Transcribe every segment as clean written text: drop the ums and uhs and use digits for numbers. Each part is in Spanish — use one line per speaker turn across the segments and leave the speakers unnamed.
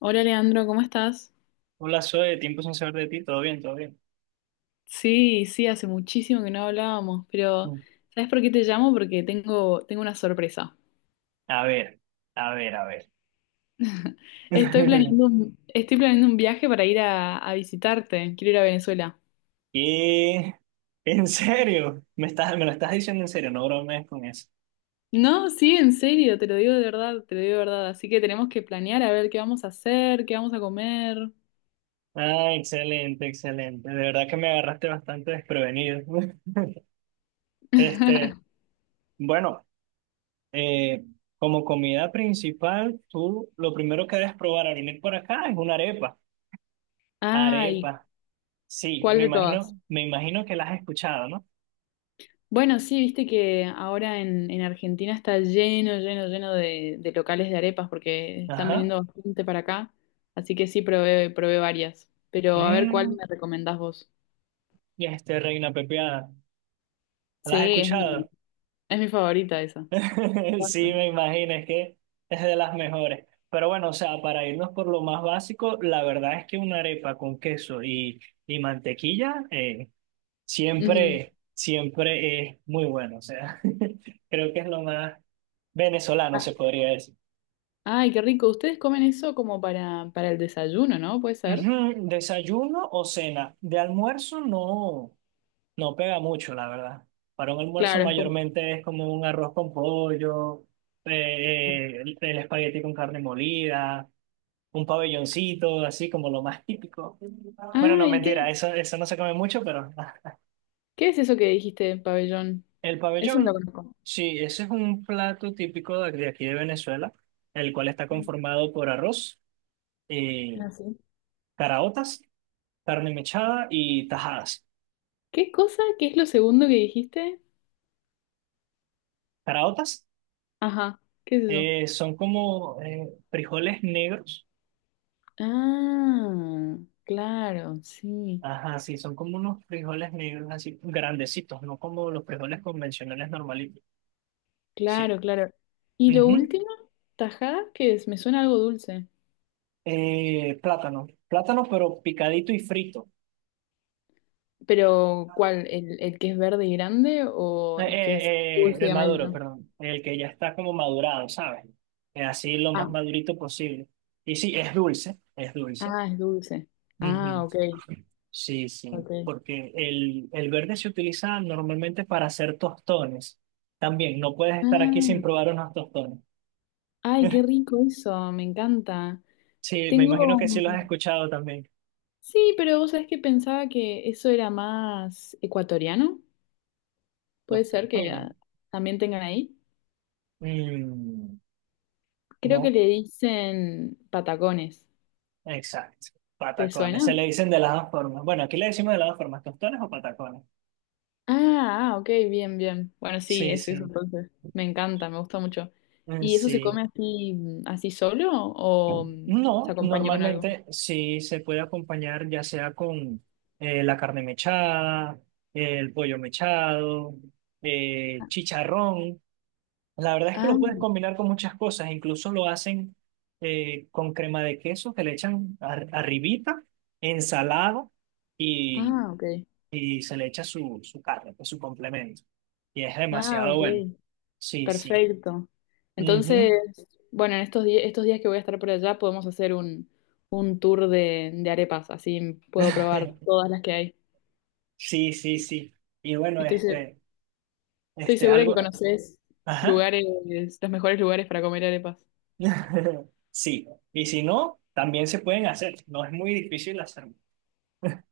Hola Leandro, ¿cómo estás?
Hola, Zoe, tiempo sin saber de ti, todo bien, todo bien.
Sí, sí, hace muchísimo que no hablábamos, pero
Mm.
¿sabes por qué te llamo? Porque tengo una sorpresa.
A ver, a ver, a ver.
Estoy planeando un, estoy planeando un viaje para ir a visitarte, quiero ir a Venezuela.
¿Qué? ¿En serio? ¿ Me lo estás diciendo en serio? No bromees con eso.
No, sí, en serio, te lo digo de verdad, te lo digo de verdad. Así que tenemos que planear a ver qué vamos a hacer, qué vamos a comer.
Ah, excelente, excelente. De verdad que me agarraste bastante desprevenido. Este, bueno, eh, como comida principal, tú lo primero que debes probar al venir por acá es una arepa.
Ah, ¿y
Arepa. Sí,
cuál
me
de todas?
imagino, me imagino que la has escuchado, ¿no?
Bueno, sí, viste que ahora en Argentina está lleno, lleno, lleno de locales de arepas porque están
Ajá.
viniendo bastante para acá. Así que sí, probé, probé varias. Pero a ver cuál
Mm,
me recomendás vos.
reina pepiada. ¿No
Sí,
¿La has
es mi,
escuchado?
es mi favorita esa. Me
Sí,
encanta.
me imagino, es que es de las mejores. Pero bueno, o sea, para irnos por lo más básico, la verdad es que una arepa con queso y mantequilla,
Ujú.
siempre, siempre es muy bueno. O sea, creo que es lo más venezolano, se
Ah,
podría decir.
ay, qué rico. Ustedes comen eso como para el desayuno, ¿no? ¿Puede ser?
Ujú. Desayuno o cena. De almuerzo no. No pega mucho, la verdad. Para un almuerzo
Claro, es como.
mayormente es como un arroz con pollo, el espagueti con carne molida, un pabelloncito, así como lo más típico. Bueno,
Ah,
no,
¿y qué?
mentira, eso no se come mucho, pero
¿Qué es eso que dijiste, pabellón?
el
Eso no
pabellón,
lo conozco.
sí, ese es un plato típico de aquí de Venezuela, el cual está conformado por arroz, eh,
Ah, sí.
caraotas, carne mechada y tajadas.
¿Qué cosa? ¿Qué es lo segundo que dijiste?
Caraotas
Ajá, ¿qué es eso?
eh, son como frijoles negros.
Ah, claro, sí,
Ajá, sí, son como unos frijoles negros así, grandecitos, no como los frijoles convencionales normalitos. Sí.
claro, claro. ¿Y lo
Ujú.
último? ¿Tajada? ¿Qué es? Me suena algo dulce.
Plátano, plátano pero picadito y frito.
Pero, ¿cuál? ¿El que es verde y grande o el que es dulce
El
y
maduro,
amarillo?
perdón, el que ya está como madurado, ¿sabes? Así lo más
Ah,
madurito posible. Y sí, es dulce, es dulce.
ah, es dulce. Ah,
Ujú.
ok,
Sí, sí,
ok.
porque el verde se utiliza normalmente para hacer tostones. También, no puedes estar aquí sin
Ah,
probar unos tostones.
ay, qué rico eso, me encanta.
Sí, me imagino que sí
Tengo...
lo has escuchado también.
Sí, pero vos sabés que pensaba que eso era más ecuatoriano. ¿Puede
Los
ser que
tostones.
también tengan ahí?
Mm,
Creo que
no,
le dicen patacones.
exacto.
¿Te
Patacones.
suena?
Se le dicen de las dos formas. Bueno, aquí le decimos de las dos formas, tostones o patacones.
Ah, ah, ok, bien, bien. Bueno, sí,
Sí,
es eso
sí.
entonces. Me encanta, me gusta mucho.
Mm,
¿Y eso se
Sí.
come así solo o se
No,
acompaña con algo?
normalmente sí se puede acompañar ya sea con la carne mechada, el pollo mechado, chicharrón. La verdad es que
Ah,
lo puedes combinar con muchas cosas, incluso lo hacen con crema de queso que le echan arribita, ensalada y,
ah, ok.
y se le echa su carne, pues, su complemento. Y es
Ah,
demasiado bueno.
ok.
Sí, sí.
Perfecto. Entonces,
Ujú.
bueno, en estos días que voy a estar por allá podemos hacer un tour de arepas, así puedo probar todas las que hay.
Sí, sí, sí. Y bueno,
Estoy, se- Estoy
este,
segura que
algo,
conoces
ajá.
lugares, los mejores lugares para comer arepas.
Sí. Y si no, también se pueden hacer. No es muy difícil hacer.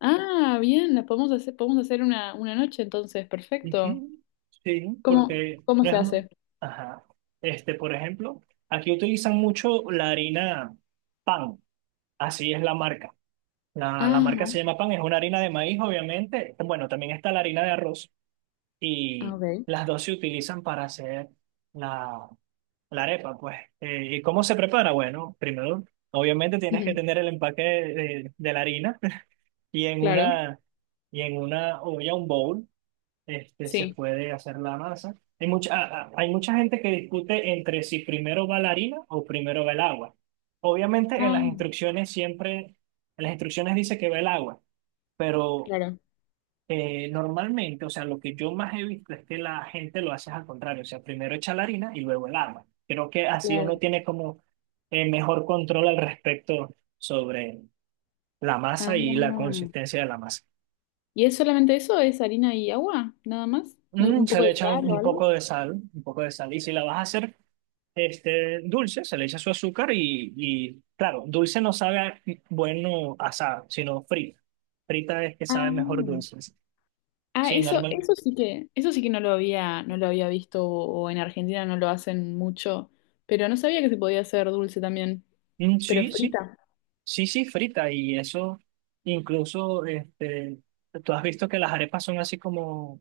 Ah, bien, podemos hacer una noche entonces, perfecto.
Ujú. Sí,
¿Cómo,
porque
cómo
no
se
es.
hace?
Ajá. Por ejemplo, aquí utilizan mucho la harina pan. Así es la marca. La marca
Ajá,
se llama pan, es una harina de maíz, obviamente. Bueno, también está la harina de arroz. Y
ok.
las dos se utilizan para hacer la, la arepa, pues. ¿Y cómo se prepara? Bueno, primero, obviamente tienes que
Ujú,
tener el empaque de la harina. y en
claro,
una, y en una olla, un bowl, se
sí.
puede hacer la masa. Hay hay mucha gente que discute entre si primero va la harina o primero va el agua. Obviamente en
Ah,
las instrucciones siempre, En las instrucciones dice que va el agua, pero
claro,
normalmente, o sea, lo que yo más he visto es que la gente lo hace al contrario, o sea, primero echa la harina y luego el agua. Creo que así
claro.
uno tiene como mejor control al respecto sobre la
Ah,
masa y la consistencia de la masa.
¿y es solamente eso? ¿Es harina y agua? ¿Nada más? Un
Se
poco
le
de
echa
sal
un,
o
un
algo?
poco de sal, un poco de sal. Y si la vas a hacer, dulce, se le echa su azúcar y, claro, dulce no sabe bueno asado, sino frita. Frita es que
Ah,
sabe mejor dulce.
ah,
Sí,
eso,
normal.
eso sí que, eso sí que no lo había visto, o en Argentina no lo hacen mucho, pero no sabía que se podía hacer dulce también,
Mm,
pero
sí, sí,
frita,
sí, sí, frita. Y eso, incluso, tú has visto que las arepas son así como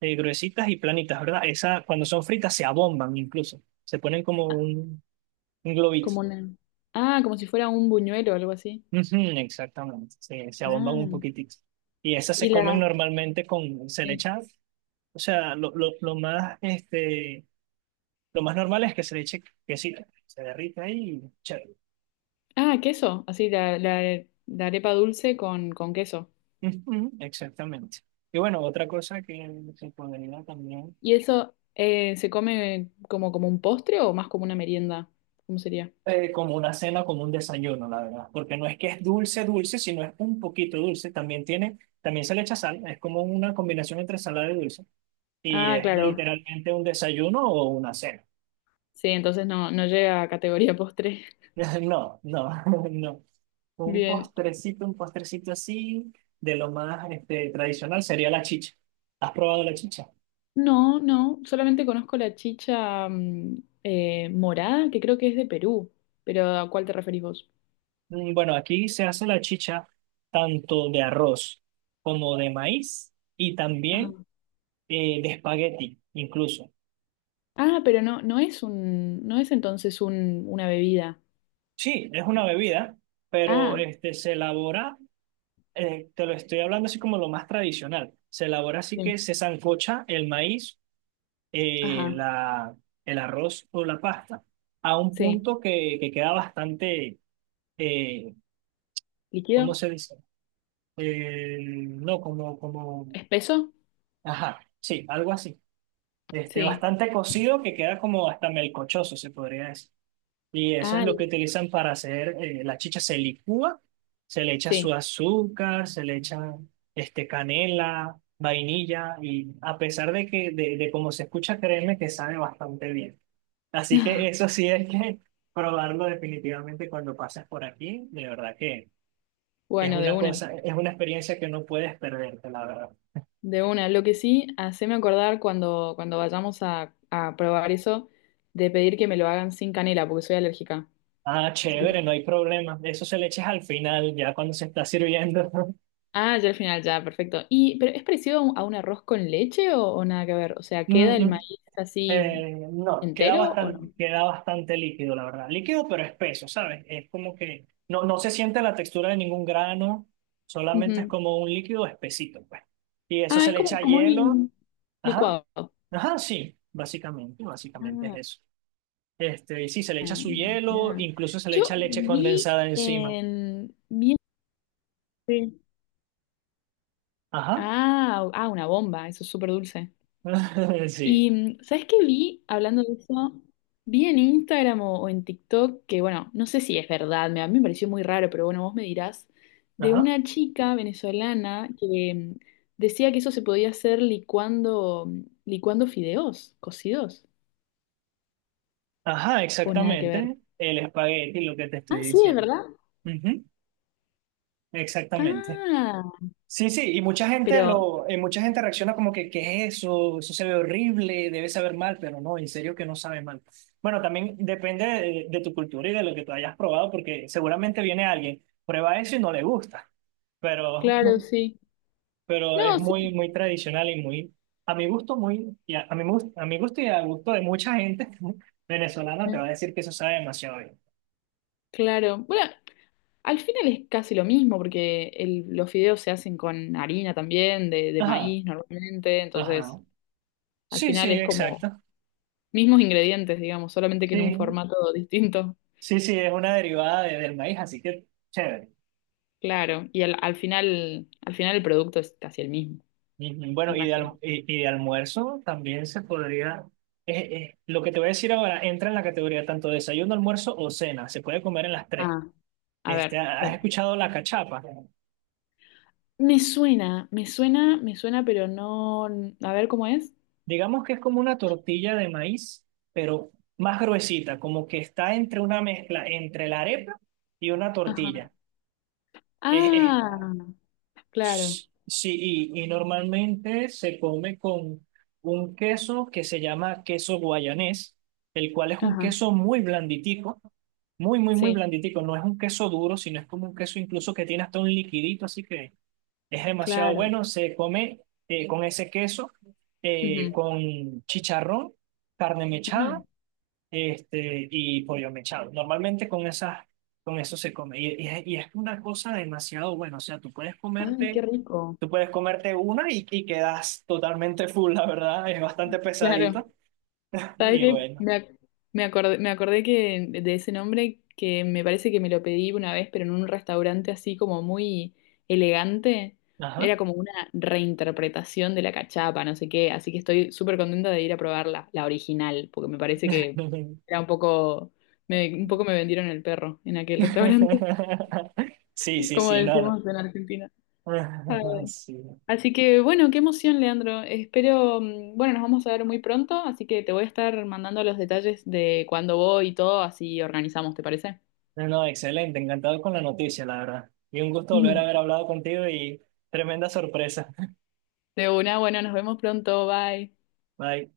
gruesitas y planitas, ¿verdad? Esas, cuando son fritas, se abomban incluso. Se ponen como un globito.
como una, como si fuera un buñuelo o algo así.
Ujú, exactamente, se abomban un
Ah,
poquitito. Y esas se
y
comen
la,
normalmente con, se le
sí.
echa. O sea, lo más normal es que se le eche quesito, se derrita ahí y chévere.
Ah, queso, así la arepa dulce con queso.
Ujú. Exactamente. Y bueno, otra cosa que se podría también,
¿Y eso se come como un postre o más como una merienda? ¿Cómo sería?
como una cena, como un desayuno, la verdad, porque no es que es dulce, dulce, sino es un poquito dulce. También se le echa sal, es como una combinación entre salada y dulce. Y
Ah,
es
claro.
literalmente un desayuno o una cena.
Sí, entonces no, no llega a categoría postre.
No, no, no.
Bien,
Un postrecito así, de lo más tradicional sería la chicha. ¿Has probado la chicha?
no, no, solamente conozco la chicha morada, que creo que es de Perú, pero ¿a cuál te referís vos?
Bueno, aquí se hace la chicha tanto de arroz como de maíz y
Ah.
también de espagueti, incluso.
Ah, pero no, no es entonces una bebida.
Sí, es una bebida, pero
Ah,
este, se elabora, te lo estoy hablando así como lo más tradicional. Se elabora así que
bien.
se sancocha el maíz eh,
Ajá,
la, el arroz o la pasta a un
sí.
punto que queda bastante, eh, ¿cómo
¿Líquido?
se dice? No,
¿Espeso?
ajá, sí, algo así.
Sí.
Bastante cocido que queda como hasta melcochoso, se podría decir. Y eso es
Ah,
lo que utilizan para hacer la chicha. Se licúa, se le echa su
sí.
azúcar, se le echa, canela, vainilla, y a pesar de que, de cómo se escucha, créeme que sabe bastante bien. Así que eso sí es que probarlo definitivamente cuando pasas por aquí, de verdad que
Bueno, de una,
es una experiencia que no puedes perderte, la verdad.
de una. Lo que sí, haceme acordar cuando vayamos a probar eso, de pedir que me lo hagan sin canela, porque soy alérgica.
Ah,
Sí.
chévere, no hay problema. Eso se le echas al final, ya cuando se está sirviendo.
Ah, ya al final, ya, perfecto. Pero ¿es parecido a un, arroz con leche o nada que ver? O sea, ¿queda
Mm,
el
mm,
maíz así
no,
entero o no?
queda bastante líquido, la verdad. Líquido pero espeso, ¿sabes? Es como que no se siente la textura de ningún grano, solamente es
Ujú.
como un líquido espesito, pues. Y eso
Ah,
se
es
le
como,
echa
como
hielo.
un
Ajá,
licuado.
ajá, sí, básicamente, básicamente es
Ah,
eso. Y sí, se le echa su hielo,
ya.
incluso se le
Yo
echa leche
vi
condensada encima.
en... vi en-
Ajá,
Ah, ah, una bomba, eso es súper dulce.
sí,
Y, ¿sabes qué vi hablando de eso? Vi en Instagram o en TikTok, que bueno, no sé si es verdad, a mí me pareció muy raro, pero bueno, vos me dirás, de
ajá,
una chica venezolana que decía que eso se podía hacer licuando fideos cocidos,
ajá,
o nada que ver.
exactamente. El espagueti, lo que te
Ah,
estoy
sí, es
diciendo.
verdad.
Ujú. Exactamente.
Ah,
Sí, sí, y mucha gente
pero
mucha gente reacciona como que, ¿qué es eso? Eso se ve horrible, debe saber mal, pero no, en serio que no sabe mal. Bueno, también depende de tu cultura y de lo que tú hayas probado, porque seguramente viene alguien, prueba eso y no le gusta. pero,
claro, sí.
pero es
No, sí.
muy, muy tradicional y muy, a mi gusto, muy, a mi gusto y al gusto de mucha gente venezolana te
eh,
va a decir que eso sabe demasiado bien.
Claro. Bueno, al final es casi lo mismo, porque los fideos se hacen con harina también, de
Ajá,
maíz normalmente,
ajá.
entonces al
Sí,
final
sí,
es como
exacto.
mismos ingredientes, digamos, solamente que en un
Sí,
formato distinto,
sí, sí, es una derivada del maíz, así que chévere.
claro. Y al final, al final el producto es casi el mismo,
Y,
me
bueno,
imagino.
de almuerzo también se podría... Lo que te voy a decir ahora entra en la categoría tanto desayuno, almuerzo o cena. Se puede comer en las tres.
Ah, a
Este,
ver.
¿has
Bueno.
escuchado la cachapa?
Me suena, me suena, me suena, pero no. A ver cómo es.
Digamos que es como una tortilla de maíz, pero más gruesita, como que está entre una mezcla entre la arepa y una
Ajá.
tortilla. Es,
Ah, claro.
sí, y normalmente se come con un queso que se llama queso guayanés, el cual es un
Ajá.
queso muy blanditico, muy, muy, muy
Sí,
blanditico. No es un queso duro, sino es como un queso incluso que tiene hasta un liquidito, así que es demasiado
claro.
bueno, se come con ese queso,
Ujú.
con chicharrón, carne
Ah,
mechada, y pollo mechado. Normalmente con eso se come. Y es una cosa demasiado buena. O sea, tú puedes
ay, qué
comerte,
rico.
tú puedes comerte una y quedas totalmente full, la verdad. Es bastante
Claro.
pesadito.
¿Sabes
Y
qué?
bueno.
Me acordé que de ese nombre que me parece que me lo pedí una vez, pero en un restaurante así como muy elegante.
Ajá.
Era como una reinterpretación de la cachapa, no sé qué. Así que estoy súper contenta de ir a probarla, la original, porque me parece que era un poco me vendieron el perro en aquel restaurante,
Sí, sí,
como
sí, no, no.
decimos en Argentina.
Sí.
Así que bueno, qué emoción, Leandro. Bueno, nos vamos a ver muy pronto, así que te voy a estar mandando los detalles de cuándo voy y todo, así organizamos, ¿te parece?
No, no, excelente, encantado con la noticia, la verdad. Y un gusto volver a haber hablado contigo y tremenda sorpresa.
De una, bueno, nos vemos pronto, bye.
Bye.